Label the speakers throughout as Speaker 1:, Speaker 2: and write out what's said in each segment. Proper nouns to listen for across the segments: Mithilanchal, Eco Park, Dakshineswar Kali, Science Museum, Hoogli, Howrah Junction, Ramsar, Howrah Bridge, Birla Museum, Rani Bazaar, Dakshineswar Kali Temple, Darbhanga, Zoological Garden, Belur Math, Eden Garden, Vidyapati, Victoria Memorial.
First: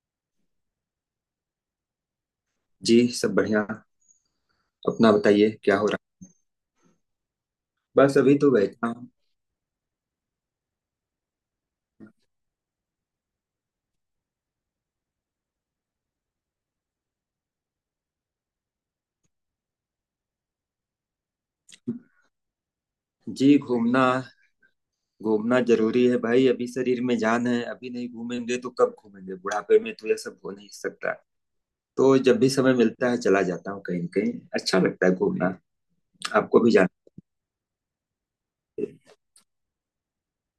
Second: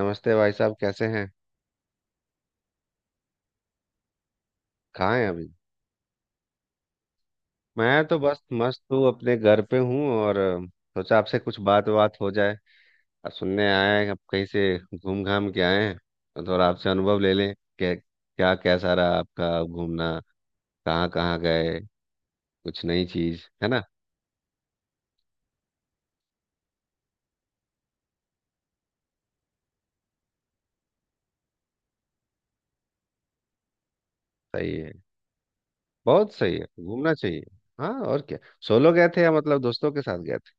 Speaker 1: नमस्ते भाई साहब, कैसे हैं?
Speaker 2: जी। सब बढ़िया। अपना
Speaker 1: कहाँ हैं अभी?
Speaker 2: बताइए क्या हो रहा।
Speaker 1: मैं तो
Speaker 2: बस अभी
Speaker 1: बस
Speaker 2: तो
Speaker 1: मस्त
Speaker 2: बैठा
Speaker 1: हूँ,
Speaker 2: हूँ।
Speaker 1: अपने घर पे हूँ। और सोचा आपसे कुछ बात बात हो जाए। अब सुनने आए हैं, आप कहीं से घूम घाम के आए हैं, तो थोड़ा आपसे अनुभव ले लें कि क्या कैसा रहा आपका घूमना, कहाँ कहाँ गए, कुछ नई
Speaker 2: जी।
Speaker 1: चीज है ना।
Speaker 2: घूमना। घूमना जरूरी है भाई। अभी शरीर में जान है, अभी नहीं घूमेंगे तो कब घूमेंगे। बुढ़ापे में तो यह सब हो नहीं सकता। तो जब भी समय मिलता है चला जाता हूँ कहीं न कहीं।
Speaker 1: सही
Speaker 2: अच्छा
Speaker 1: है।
Speaker 2: लगता है घूमना।
Speaker 1: बहुत सही
Speaker 2: आपको
Speaker 1: है,
Speaker 2: भी जाना
Speaker 1: घूमना चाहिए। हाँ, और क्या। सोलो
Speaker 2: चाहिए।
Speaker 1: गए थे या मतलब दोस्तों के साथ गए थे?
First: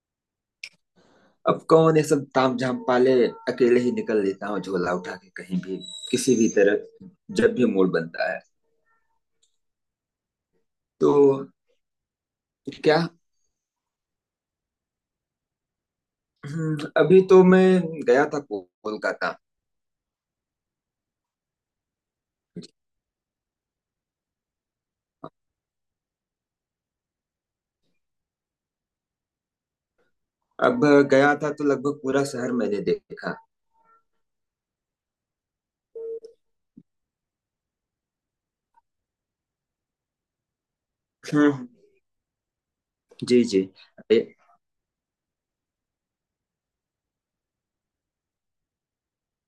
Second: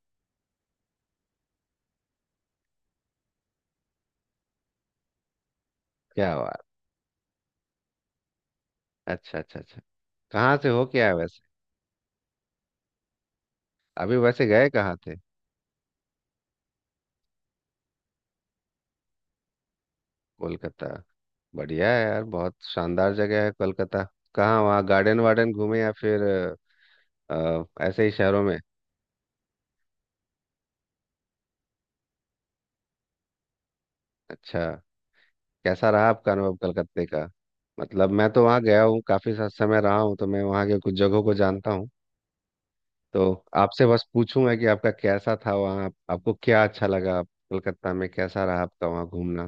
Speaker 2: अब कौन ये सब ताम झाम पाले। अकेले ही निकल लेता हूँ झोला उठा के कहीं भी,
Speaker 1: क्या
Speaker 2: किसी भी
Speaker 1: बात।
Speaker 2: तरह, जब भी मूड बनता है।
Speaker 1: अच्छा, अच्छा, अच्छा। कहाँ से हो क्या
Speaker 2: तो
Speaker 1: वैसे?
Speaker 2: क्या।
Speaker 1: अभी वैसे गए कहाँ थे?
Speaker 2: अभी तो मैं गया था कोलकाता।
Speaker 1: कोलकाता। बढ़िया है यार, बहुत शानदार जगह है कोलकाता। कहाँ वहाँ गार्डन वार्डन घूमे, या फिर ऐसे ही शहरों में?
Speaker 2: अब गया था तो लगभग पूरा शहर मैंने देखा।
Speaker 1: अच्छा। कैसा रहा आपका अनुभव कलकत्ते का? मतलब मैं तो वहाँ गया हूँ, काफी सा समय रहा हूँ, तो मैं वहाँ के कुछ जगहों को
Speaker 2: हम्म।
Speaker 1: जानता हूँ। तो
Speaker 2: जी, जी।
Speaker 1: आपसे बस
Speaker 2: ए-
Speaker 1: पूछूंगा कि आपका कैसा था वहाँ, आपको क्या अच्छा लगा, कोलकाता में कैसा रहा आपका वहाँ घूमना,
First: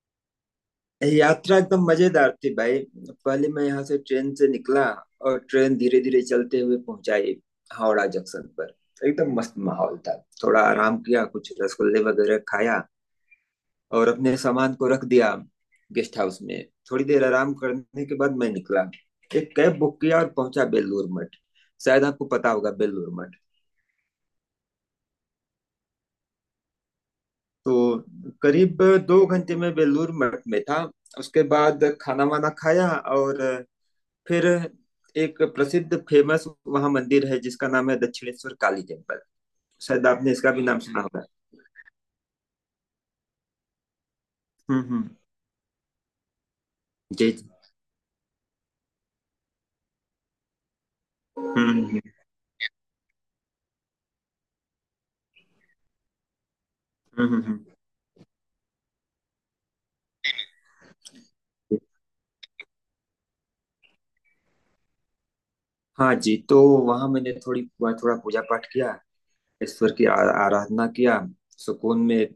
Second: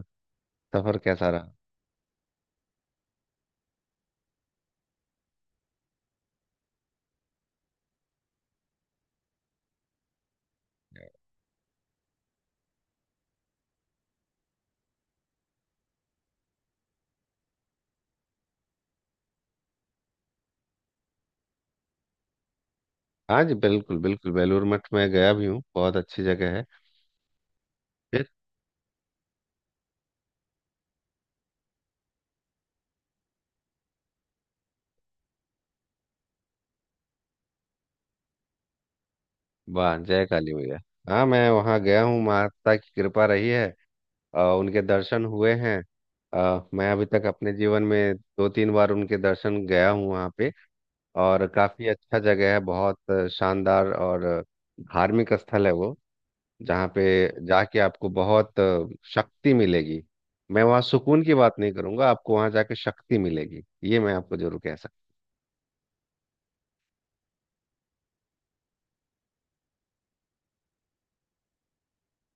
Speaker 1: सफर कैसा रहा?
Speaker 2: यात्रा एकदम मजेदार थी भाई। पहले मैं यहाँ से ट्रेन से निकला और ट्रेन धीरे धीरे चलते हुए पहुंचाई हावड़ा जंक्शन पर। एकदम मस्त माहौल था। थोड़ा आराम किया, कुछ रसगुल्ले वगैरह खाया और अपने सामान को रख दिया गेस्ट हाउस में। थोड़ी देर आराम करने के बाद मैं निकला, एक कैब बुक किया और पहुंचा बेलूर मठ। शायद आपको पता होगा बेलूर मठ।
Speaker 1: हाँ जी, बिल्कुल बिल्कुल, बेलूर मठ में गया भी हूँ, बहुत अच्छी जगह है।
Speaker 2: तो करीब 2 घंटे में बेलूर मठ में था। उसके बाद खाना वाना खाया, और फिर एक प्रसिद्ध फेमस वहाँ मंदिर है जिसका नाम है दक्षिणेश्वर काली टेम्पल।
Speaker 1: वाह,
Speaker 2: शायद
Speaker 1: जय
Speaker 2: आपने इसका
Speaker 1: काली
Speaker 2: भी नाम
Speaker 1: मैया।
Speaker 2: सुना होगा।
Speaker 1: हाँ, मैं वहाँ गया हूँ, माता की कृपा रही है और
Speaker 2: हम्म,
Speaker 1: उनके
Speaker 2: हम्म।
Speaker 1: दर्शन हुए हैं। मैं अभी तक
Speaker 2: जी, जी।
Speaker 1: अपने जीवन में दो तीन बार उनके दर्शन गया हूँ वहाँ पे। और
Speaker 2: हम्म,
Speaker 1: काफ़ी
Speaker 2: हम्म।
Speaker 1: अच्छा जगह है, बहुत शानदार और धार्मिक स्थल है वो। जहाँ पे
Speaker 2: हम्म,
Speaker 1: जाके आपको बहुत शक्ति मिलेगी। मैं वहाँ सुकून की बात नहीं करूँगा, आपको वहाँ जाके शक्ति मिलेगी, ये मैं आपको जरूर कह सकता।
Speaker 2: हाँ जी, तो वहाँ मैंने थोड़ी थोड़ा पूजा पाठ किया। ईश्वर की आराधना किया। सुकून में।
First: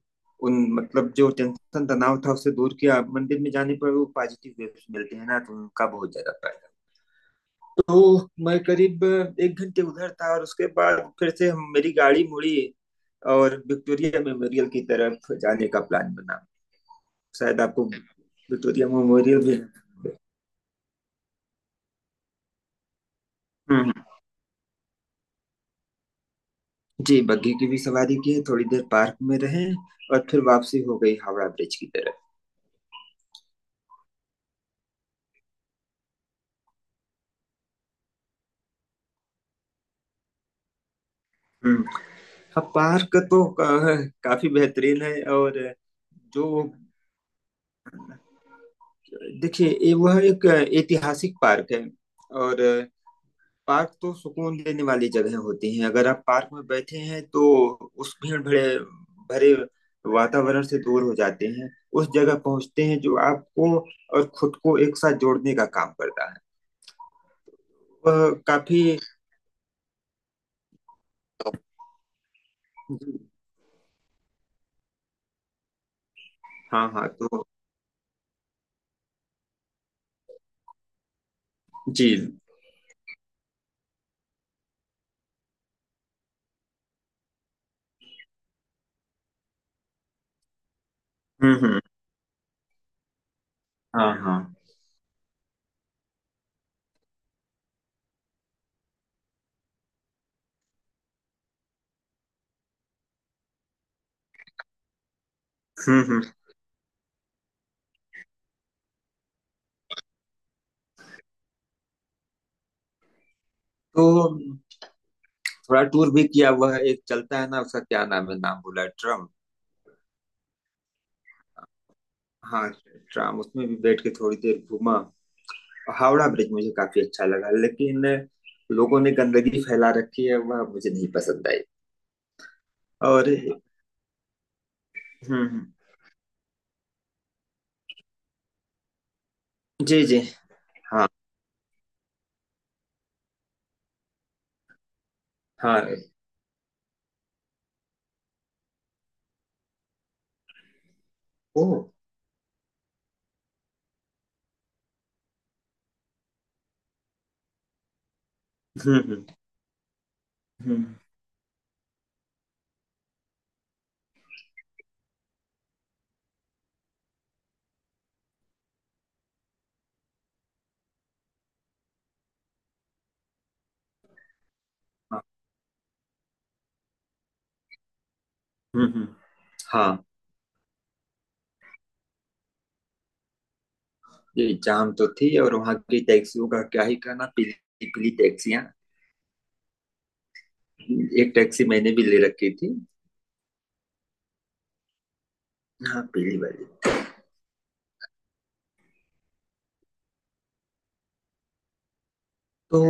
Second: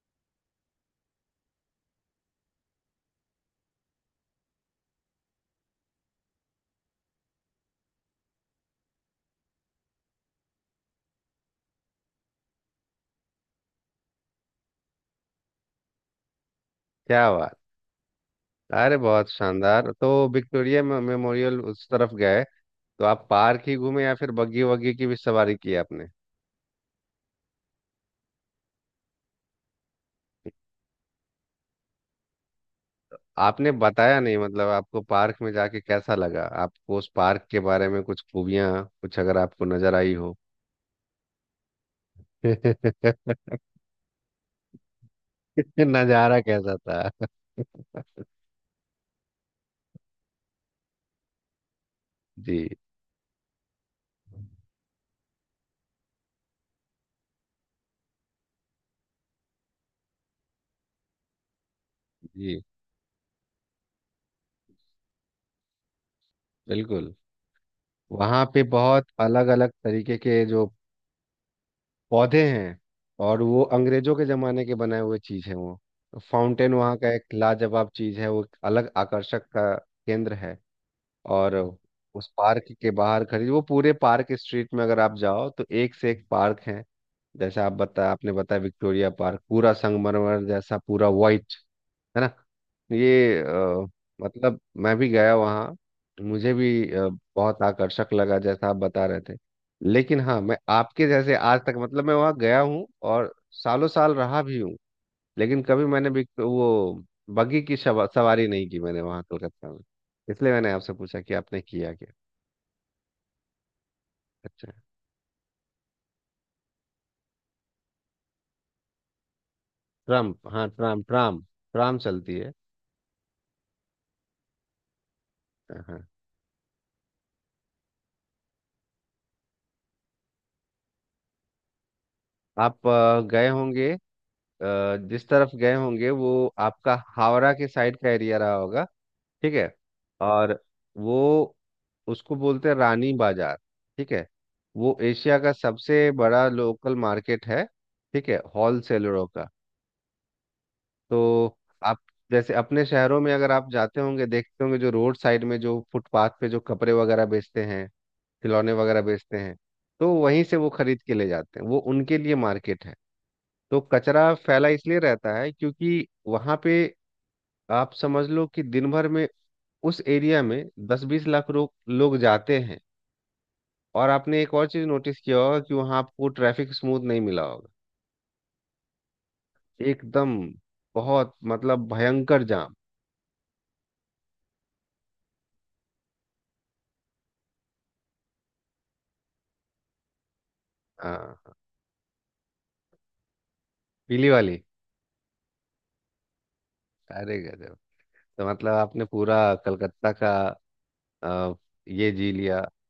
Speaker 2: उन मतलब जो टेंशन तनाव था उसे दूर किया। मंदिर में जाने पर वो पॉजिटिव वेव्स मिलते हैं ना, तो उनका बहुत ज्यादा। तो मैं करीब 1 घंटे उधर था और उसके बाद फिर से हम मेरी गाड़ी मुड़ी। और विक्टोरिया मेमोरियल की तरफ जाने का प्लान बना।
Speaker 1: क्या बात।
Speaker 2: शायद आपको विक्टोरिया
Speaker 1: अरे बहुत
Speaker 2: मेमोरियल भी।
Speaker 1: शानदार तो। विक्टोरिया मेमोरियल उस तरफ गए, तो आप पार्क ही
Speaker 2: हम्म।
Speaker 1: घूमे या फिर बग्गी वग्गी की भी सवारी की आपने?
Speaker 2: जी, बग्घी की भी सवारी की, थोड़ी देर पार्क में रहे, और फिर वापसी हो गई हावड़ा ब्रिज की तरफ।
Speaker 1: आपने बताया नहीं, मतलब आपको पार्क में जाके कैसा लगा, आपको उस पार्क के बारे में कुछ खूबियां कुछ अगर आपको नजर आई हो।
Speaker 2: हम्म। हाँ, पार्क तो काफी बेहतरीन है, और
Speaker 1: नजारा
Speaker 2: जो
Speaker 1: कैसा था?
Speaker 2: देखिए ये वह एक ऐतिहासिक पार्क है। और
Speaker 1: जी
Speaker 2: पार्क तो सुकून देने वाली जगह होती हैं। अगर आप पार्क में बैठे हैं तो उस भीड़ भरे भरे वातावरण से दूर हो जाते हैं। उस जगह
Speaker 1: जी।
Speaker 2: पहुंचते हैं जो आपको और खुद को एक साथ जोड़ने का काम करता है।
Speaker 1: बिल्कुल,
Speaker 2: वह
Speaker 1: वहाँ पे
Speaker 2: काफी।
Speaker 1: बहुत अलग अलग तरीके के जो पौधे हैं, और वो अंग्रेजों के जमाने के बनाए हुए चीज है। वो फाउंटेन
Speaker 2: हाँ,
Speaker 1: वहाँ
Speaker 2: हाँ,
Speaker 1: का एक
Speaker 2: तो।
Speaker 1: लाजवाब चीज है, वो एक अलग आकर्षक का केंद्र है। और उस
Speaker 2: जी।
Speaker 1: पार्क के बाहर खड़ी वो, पूरे पार्क स्ट्रीट में अगर आप जाओ तो एक से एक पार्क है। जैसे आप बताया आपने बताया, विक्टोरिया पार्क पूरा संगमरमर जैसा, पूरा वाइट,
Speaker 2: हम्म, हम्म।
Speaker 1: है ना। ये
Speaker 2: हाँ, हाँ।
Speaker 1: मतलब मैं भी गया वहाँ, मुझे भी बहुत आकर्षक लगा जैसा आप बता रहे थे। लेकिन हाँ, मैं आपके जैसे आज तक, मतलब मैं वहाँ गया हूँ और सालों साल रहा भी हूँ, लेकिन कभी
Speaker 2: हम्म,
Speaker 1: मैंने
Speaker 2: हम्म।
Speaker 1: भी वो बग्गी की सवारी नहीं की मैंने वहाँ कोलकाता में। इसलिए मैंने आपसे पूछा कि आपने किया क्या।
Speaker 2: तो
Speaker 1: अच्छा।
Speaker 2: थोड़ा टूर भी किया हुआ है, एक चलता है ना, उसका क्या नाम है, नाम भूला, ट्रम।
Speaker 1: ट्राम, हाँ, ट्राम ट्राम। ट्राम चलती है।
Speaker 2: हाँ, ट्राम उसमें भी बैठ के थोड़ी देर घूमा।
Speaker 1: हाँ हाँ।
Speaker 2: हावड़ा ब्रिज मुझे काफी अच्छा लगा, लेकिन लोगों ने गंदगी फैला रखी है वह मुझे नहीं पसंद आई।
Speaker 1: आप
Speaker 2: और।
Speaker 1: गए
Speaker 2: हम्म,
Speaker 1: होंगे, जिस तरफ
Speaker 2: हम्म,
Speaker 1: गए होंगे वो, आपका हावड़ा के साइड का एरिया रहा होगा। ठीक है।
Speaker 2: जी, जी,
Speaker 1: और
Speaker 2: हाँ,
Speaker 1: वो, उसको बोलते हैं रानी बाजार। ठीक है। वो एशिया का
Speaker 2: हाँ,
Speaker 1: सबसे बड़ा लोकल मार्केट है। ठीक है, होलसेलरों का। तो
Speaker 2: ओ,
Speaker 1: आप, जैसे अपने शहरों में अगर आप जाते होंगे, देखते होंगे जो रोड साइड में, जो फुटपाथ पे जो कपड़े वगैरह बेचते हैं, खिलौने
Speaker 2: हम्म,
Speaker 1: वगैरह
Speaker 2: हम्म,
Speaker 1: बेचते हैं, तो वहीं से वो
Speaker 2: हम्म,
Speaker 1: खरीद के ले जाते हैं, वो उनके लिए मार्केट है। तो कचरा फैला इसलिए रहता है क्योंकि वहां पे आप समझ लो कि दिन भर में उस एरिया में दस बीस लाख लोग लोग जाते हैं। और आपने एक और चीज नोटिस
Speaker 2: हाँ,
Speaker 1: किया होगा कि वहां आपको ट्रैफिक स्मूथ नहीं मिला होगा,
Speaker 2: हम्म, हम्म, हाँ।
Speaker 1: एकदम बहुत मतलब भयंकर जाम।
Speaker 2: ये जाम तो थी, और वहाँ की टैक्सियों का क्या ही कहना। पीली पीली टैक्सियाँ। एक
Speaker 1: हाँ,
Speaker 2: टैक्सी मैंने भी ले रखी थी।
Speaker 1: पीली वाली।
Speaker 2: हाँ, पीली वाली।
Speaker 1: अरे गजब। तो मतलब आपने पूरा कलकत्ता का अ, ये जी लिया।
Speaker 2: तो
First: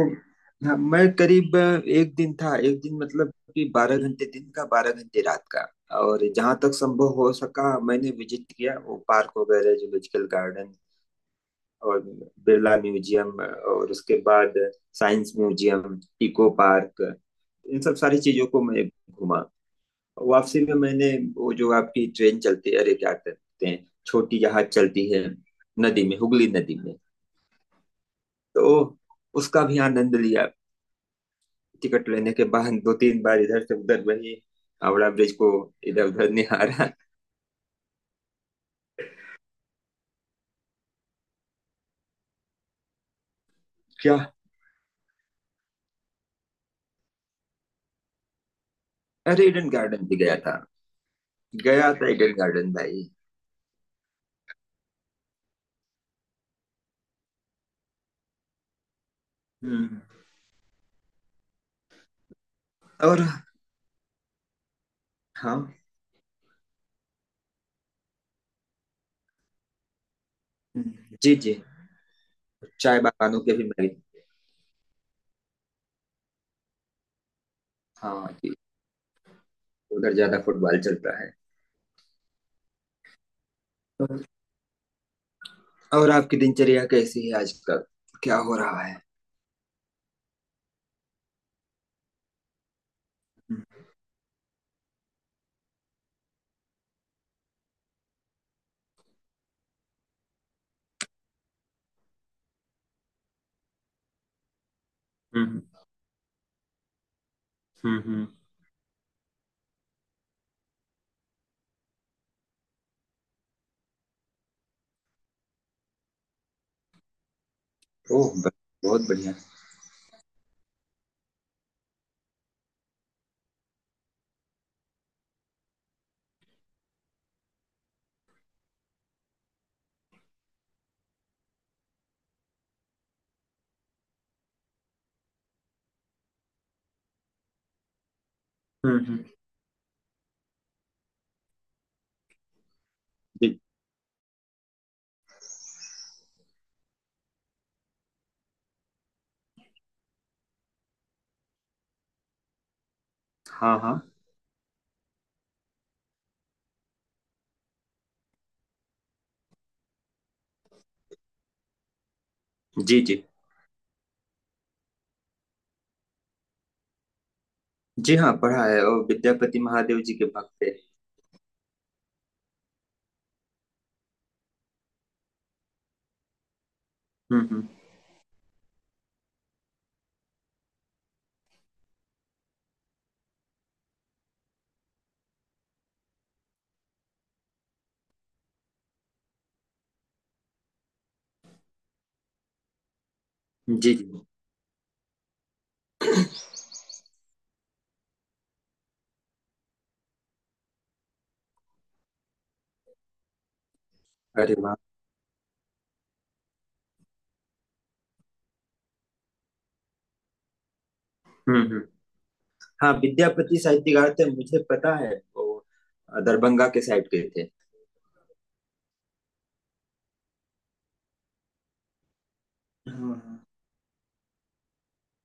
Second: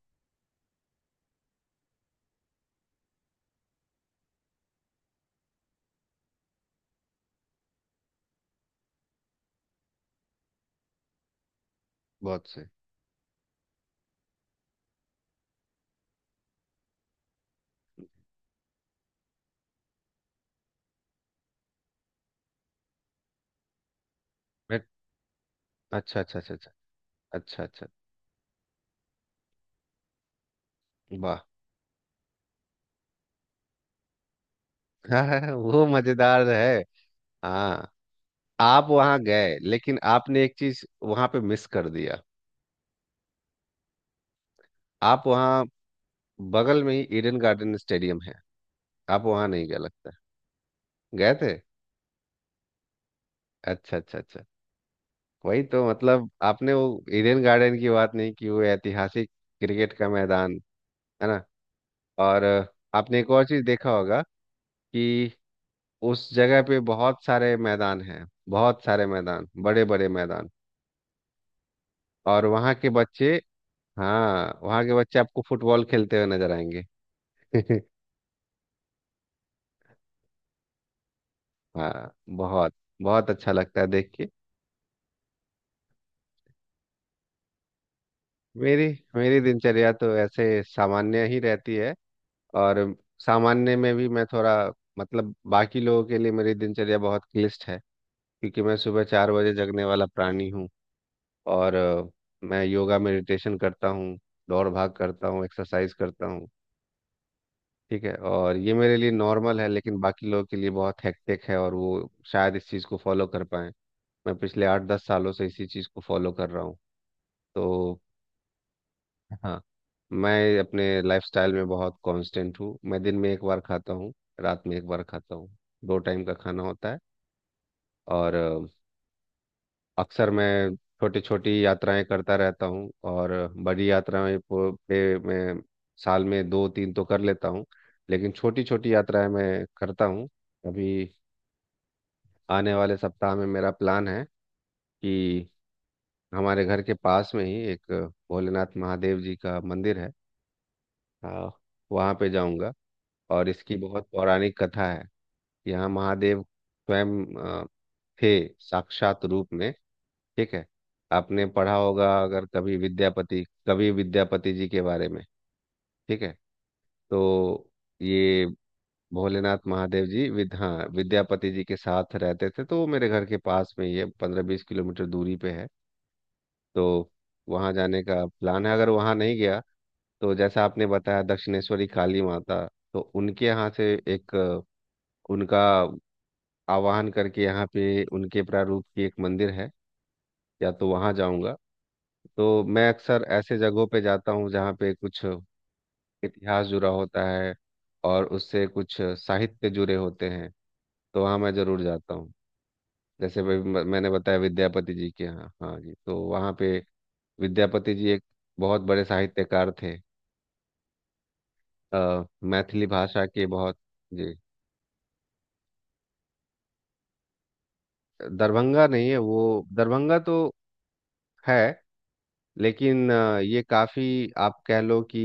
Speaker 2: हाँ, मैं करीब 1 दिन था, 1 दिन मतलब कि 12 घंटे दिन का, 12 घंटे रात का। और जहां तक संभव हो सका मैंने विजिट किया वो पार्क वगैरह, जूलॉजिकल गार्डन, और
Speaker 1: बहुत से।
Speaker 2: बिरला म्यूजियम, और उसके बाद साइंस म्यूजियम, इको पार्क, इन सब सारी चीजों को मैं घूमा। वापसी में मैंने वो जो आपकी ट्रेन चलती है, अरे क्या कहते हैं, छोटी जहाज
Speaker 1: मैं।
Speaker 2: चलती है नदी में,
Speaker 1: अच्छा अच्छा
Speaker 2: हुगली
Speaker 1: अच्छा अच्छा,
Speaker 2: नदी में,
Speaker 1: अच्छा अच्छा।
Speaker 2: तो उसका भी आनंद लिया।
Speaker 1: वाह।
Speaker 2: टिकट लेने के बाद दो तीन बार इधर से उधर वही हावड़ा ब्रिज को
Speaker 1: वो
Speaker 2: इधर उधर
Speaker 1: मजेदार है।
Speaker 2: निहारा।
Speaker 1: हाँ। आप वहाँ गए लेकिन आपने एक चीज वहाँ पे मिस कर दिया।
Speaker 2: क्या।
Speaker 1: आप वहाँ, बगल में ही ईडन गार्डन स्टेडियम है, आप
Speaker 2: अरे,
Speaker 1: वहाँ नहीं
Speaker 2: ईडन
Speaker 1: गए
Speaker 2: गार्डन
Speaker 1: लगता
Speaker 2: भी गया था।
Speaker 1: है। गए थे?
Speaker 2: गया था ईडन गार्डन भाई।
Speaker 1: अच्छा अच्छा अच्छा। वही तो, मतलब आपने वो ईडन गार्डन की बात नहीं की, वो ऐतिहासिक क्रिकेट
Speaker 2: हम्म।
Speaker 1: का मैदान, है ना। और
Speaker 2: और।
Speaker 1: आपने एक और चीज देखा होगा, कि
Speaker 2: हाँ।
Speaker 1: उस जगह पे बहुत सारे मैदान हैं, बहुत सारे मैदान, बड़े बड़े मैदान।
Speaker 2: हम्म, जी, जी।
Speaker 1: और वहाँ के
Speaker 2: चाय
Speaker 1: बच्चे,
Speaker 2: बागानों के भी मैं।
Speaker 1: हाँ, वहाँ के बच्चे आपको फुटबॉल खेलते हुए नजर आएंगे।
Speaker 2: हाँ जी, उधर ज्यादा फुटबॉल चलता है।
Speaker 1: हाँ, बहुत। बहुत अच्छा लगता है देख के।
Speaker 2: और आपकी दिनचर्या कैसी है आजकल? क्या हो रहा
Speaker 1: मेरी
Speaker 2: है?
Speaker 1: मेरी दिनचर्या तो ऐसे सामान्य ही रहती है। और
Speaker 2: हम्म,
Speaker 1: सामान्य में भी मैं थोड़ा, मतलब बाकी लोगों के लिए मेरी दिनचर्या बहुत क्लिष्ट है, क्योंकि मैं सुबह 4 बजे जगने वाला प्राणी हूँ। और मैं योगा मेडिटेशन करता हूँ, दौड़ भाग करता हूँ,
Speaker 2: हम्म,
Speaker 1: एक्सरसाइज करता हूँ।
Speaker 2: हम्म,
Speaker 1: ठीक है, और ये मेरे लिए नॉर्मल है, लेकिन बाकी लोगों के लिए बहुत हेक्टिक है, और वो शायद इस चीज़ को फॉलो कर पाए। मैं पिछले 8-10 सालों से इसी चीज़ को फॉलो कर रहा हूँ तो।
Speaker 2: ओह, बहुत बढ़िया।
Speaker 1: हाँ, मैं अपने लाइफस्टाइल में बहुत कांस्टेंट हूँ। मैं दिन में एक बार खाता हूँ, रात में एक बार खाता हूँ, दो टाइम का खाना होता है। और अक्सर मैं छोटी छोटी यात्राएं करता रहता हूँ, और बड़ी यात्राएं पे मैं साल में दो तीन तो कर लेता हूँ, लेकिन छोटी छोटी
Speaker 2: हम्म, हम्म।
Speaker 1: यात्राएं मैं करता हूँ। अभी आने वाले सप्ताह में
Speaker 2: जी।
Speaker 1: मेरा प्लान है कि हमारे घर के पास में ही एक भोलेनाथ महादेव जी का मंदिर है, आ, वहाँ पे जाऊँगा। और इसकी
Speaker 2: हाँ, हाँ।
Speaker 1: बहुत पौराणिक कथा है, यहाँ महादेव स्वयं थे साक्षात रूप में। ठीक है। आपने पढ़ा होगा अगर कभी
Speaker 2: जी, जी।
Speaker 1: विद्यापति कवि विद्यापति जी के बारे में। ठीक है। तो
Speaker 2: जी। हाँ,
Speaker 1: ये
Speaker 2: पढ़ा है और विद्यापति
Speaker 1: भोलेनाथ
Speaker 2: महादेव
Speaker 1: महादेव
Speaker 2: जी के
Speaker 1: जी
Speaker 2: भक्त थे।
Speaker 1: विद्यापति जी के साथ रहते थे, तो वो मेरे घर के पास में ही है, 15-20 किलोमीटर दूरी पे है। तो
Speaker 2: हम्म, हम्म।
Speaker 1: वहाँ जाने का प्लान है। अगर वहाँ नहीं गया, तो जैसा आपने बताया दक्षिणेश्वरी काली माता, तो उनके यहाँ से एक उनका आवाहन करके यहाँ पे उनके प्रारूप की एक मंदिर है, या तो वहाँ जाऊँगा। तो मैं अक्सर ऐसे जगहों
Speaker 2: जी,
Speaker 1: पे
Speaker 2: जी।
Speaker 1: जाता हूँ जहाँ पे कुछ इतिहास जुड़ा होता है और उससे कुछ साहित्य जुड़े होते हैं, तो वहाँ मैं ज़रूर जाता हूँ। जैसे भाई मैंने बताया
Speaker 2: अरे वाह!
Speaker 1: विद्यापति जी के यहाँ, हाँ जी, तो वहाँ पे विद्यापति जी एक बहुत बड़े साहित्यकार थे,
Speaker 2: हुँ, हुँ।
Speaker 1: मैथिली
Speaker 2: हाँ,
Speaker 1: भाषा के
Speaker 2: विद्यापति
Speaker 1: बहुत।
Speaker 2: साहित्यकार थे,
Speaker 1: जी,
Speaker 2: मुझे पता है वो दरभंगा के साइड के थे।
Speaker 1: दरभंगा नहीं है वो, दरभंगा तो है,
Speaker 2: हाँ,
Speaker 1: लेकिन
Speaker 2: हाँ।
Speaker 1: ये काफी, आप कह लो कि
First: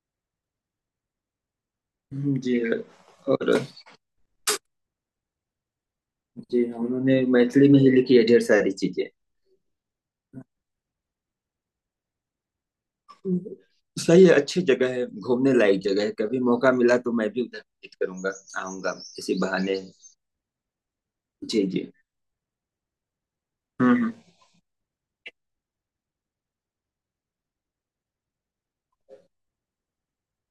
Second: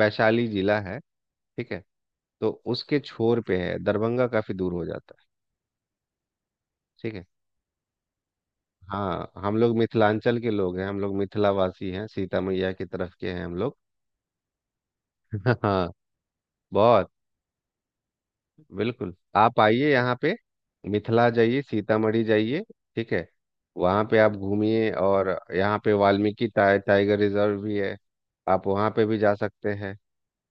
Speaker 1: वैशाली जिला है। ठीक है।
Speaker 2: हुँ,
Speaker 1: तो
Speaker 2: जी।
Speaker 1: उसके छोर
Speaker 2: और।
Speaker 1: पे है, दरभंगा काफी दूर हो जाता है।
Speaker 2: जी, हाँ,
Speaker 1: ठीक
Speaker 2: उन्होंने
Speaker 1: है।
Speaker 2: मैथिली में ही लिखी है ढेर सारी चीज़ें।
Speaker 1: हाँ, हम लोग मिथिलांचल के लोग हैं, हम लोग मिथिलावासी हैं, सीता मैया की तरफ के हैं हम लोग।
Speaker 2: सही है, अच्छी जगह है, घूमने लायक
Speaker 1: हाँ,
Speaker 2: जगह है, कभी मौका मिला
Speaker 1: बहुत।
Speaker 2: तो मैं भी उधर विज़िट करूँगा, आऊँगा
Speaker 1: बिल्कुल
Speaker 2: इसी
Speaker 1: आप
Speaker 2: बहाने।
Speaker 1: आइए यहाँ पे, मिथिला जाइए,
Speaker 2: जी, जी।
Speaker 1: सीतामढ़ी जाइए। ठीक है।
Speaker 2: हुँ,
Speaker 1: वहाँ
Speaker 2: हुँ।
Speaker 1: पे आप घूमिए। और यहाँ पे वाल्मीकि टाइगर रिजर्व भी है, आप वहाँ पे भी जा सकते हैं।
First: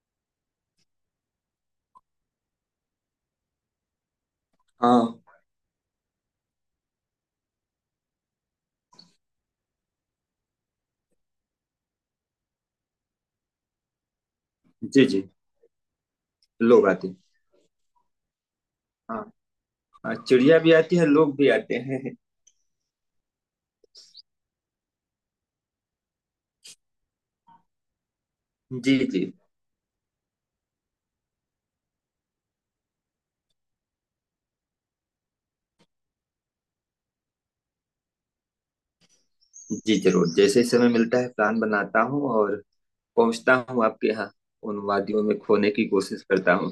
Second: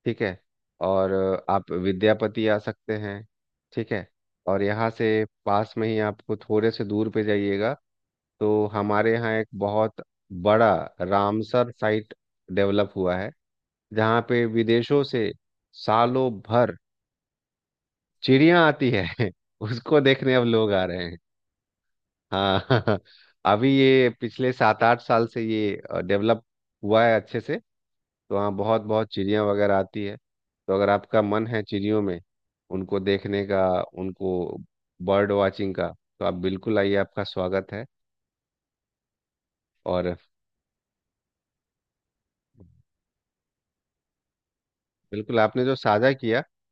Speaker 1: ठीक है। और आप विद्यापति आ सकते हैं। ठीक है। और यहाँ
Speaker 2: हाँ,
Speaker 1: से पास में ही आपको, थोड़े से दूर पे जाइएगा, तो हमारे यहाँ एक बहुत बड़ा रामसर साइट डेवलप हुआ है, जहाँ पे विदेशों
Speaker 2: जी, जी,
Speaker 1: से सालों भर
Speaker 2: लोग आते हैं।
Speaker 1: चिड़िया आती
Speaker 2: हाँ,
Speaker 1: है। उसको देखने अब
Speaker 2: चिड़िया
Speaker 1: लोग
Speaker 2: भी
Speaker 1: आ
Speaker 2: आती
Speaker 1: रहे
Speaker 2: है,
Speaker 1: हैं।
Speaker 2: लोग भी आते हैं।
Speaker 1: हाँ। अभी ये पिछले 7-8 साल से ये डेवलप हुआ है अच्छे से, तो हाँ बहुत
Speaker 2: जी,
Speaker 1: बहुत
Speaker 2: जी।
Speaker 1: चिड़िया वगैरह आती है। तो अगर आपका मन है चिड़ियों में, उनको देखने का, उनको बर्ड वाचिंग का, तो आप बिल्कुल आइए, आपका स्वागत है।
Speaker 2: जी,
Speaker 1: और
Speaker 2: ज़रूर, जैसे ही समय मिलता है प्लान बनाता हूँ और पहुंचता हूँ आपके यहाँ। उन वादियों में
Speaker 1: बिल्कुल, आपने
Speaker 2: खोने
Speaker 1: जो
Speaker 2: की
Speaker 1: साझा
Speaker 2: कोशिश
Speaker 1: किया,
Speaker 2: करता हूँ।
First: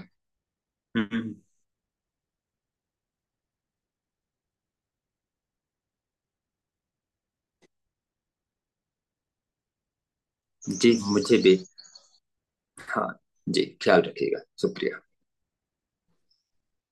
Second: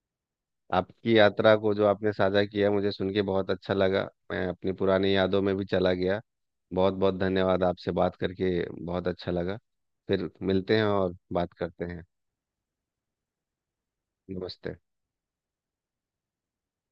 Speaker 1: आपकी
Speaker 2: हम्म,
Speaker 1: यात्रा को जो आपने साझा किया, मुझे सुन के बहुत अच्छा लगा। मैं अपनी पुरानी यादों में भी चला गया। बहुत बहुत धन्यवाद आपसे बात करके, बहुत अच्छा लगा। फिर मिलते हैं
Speaker 2: जी,
Speaker 1: और
Speaker 2: मुझे
Speaker 1: बात
Speaker 2: भी।
Speaker 1: करते हैं।
Speaker 2: हाँ जी, ख्याल रखिएगा।
Speaker 1: नमस्ते।
Speaker 2: शुक्रिया।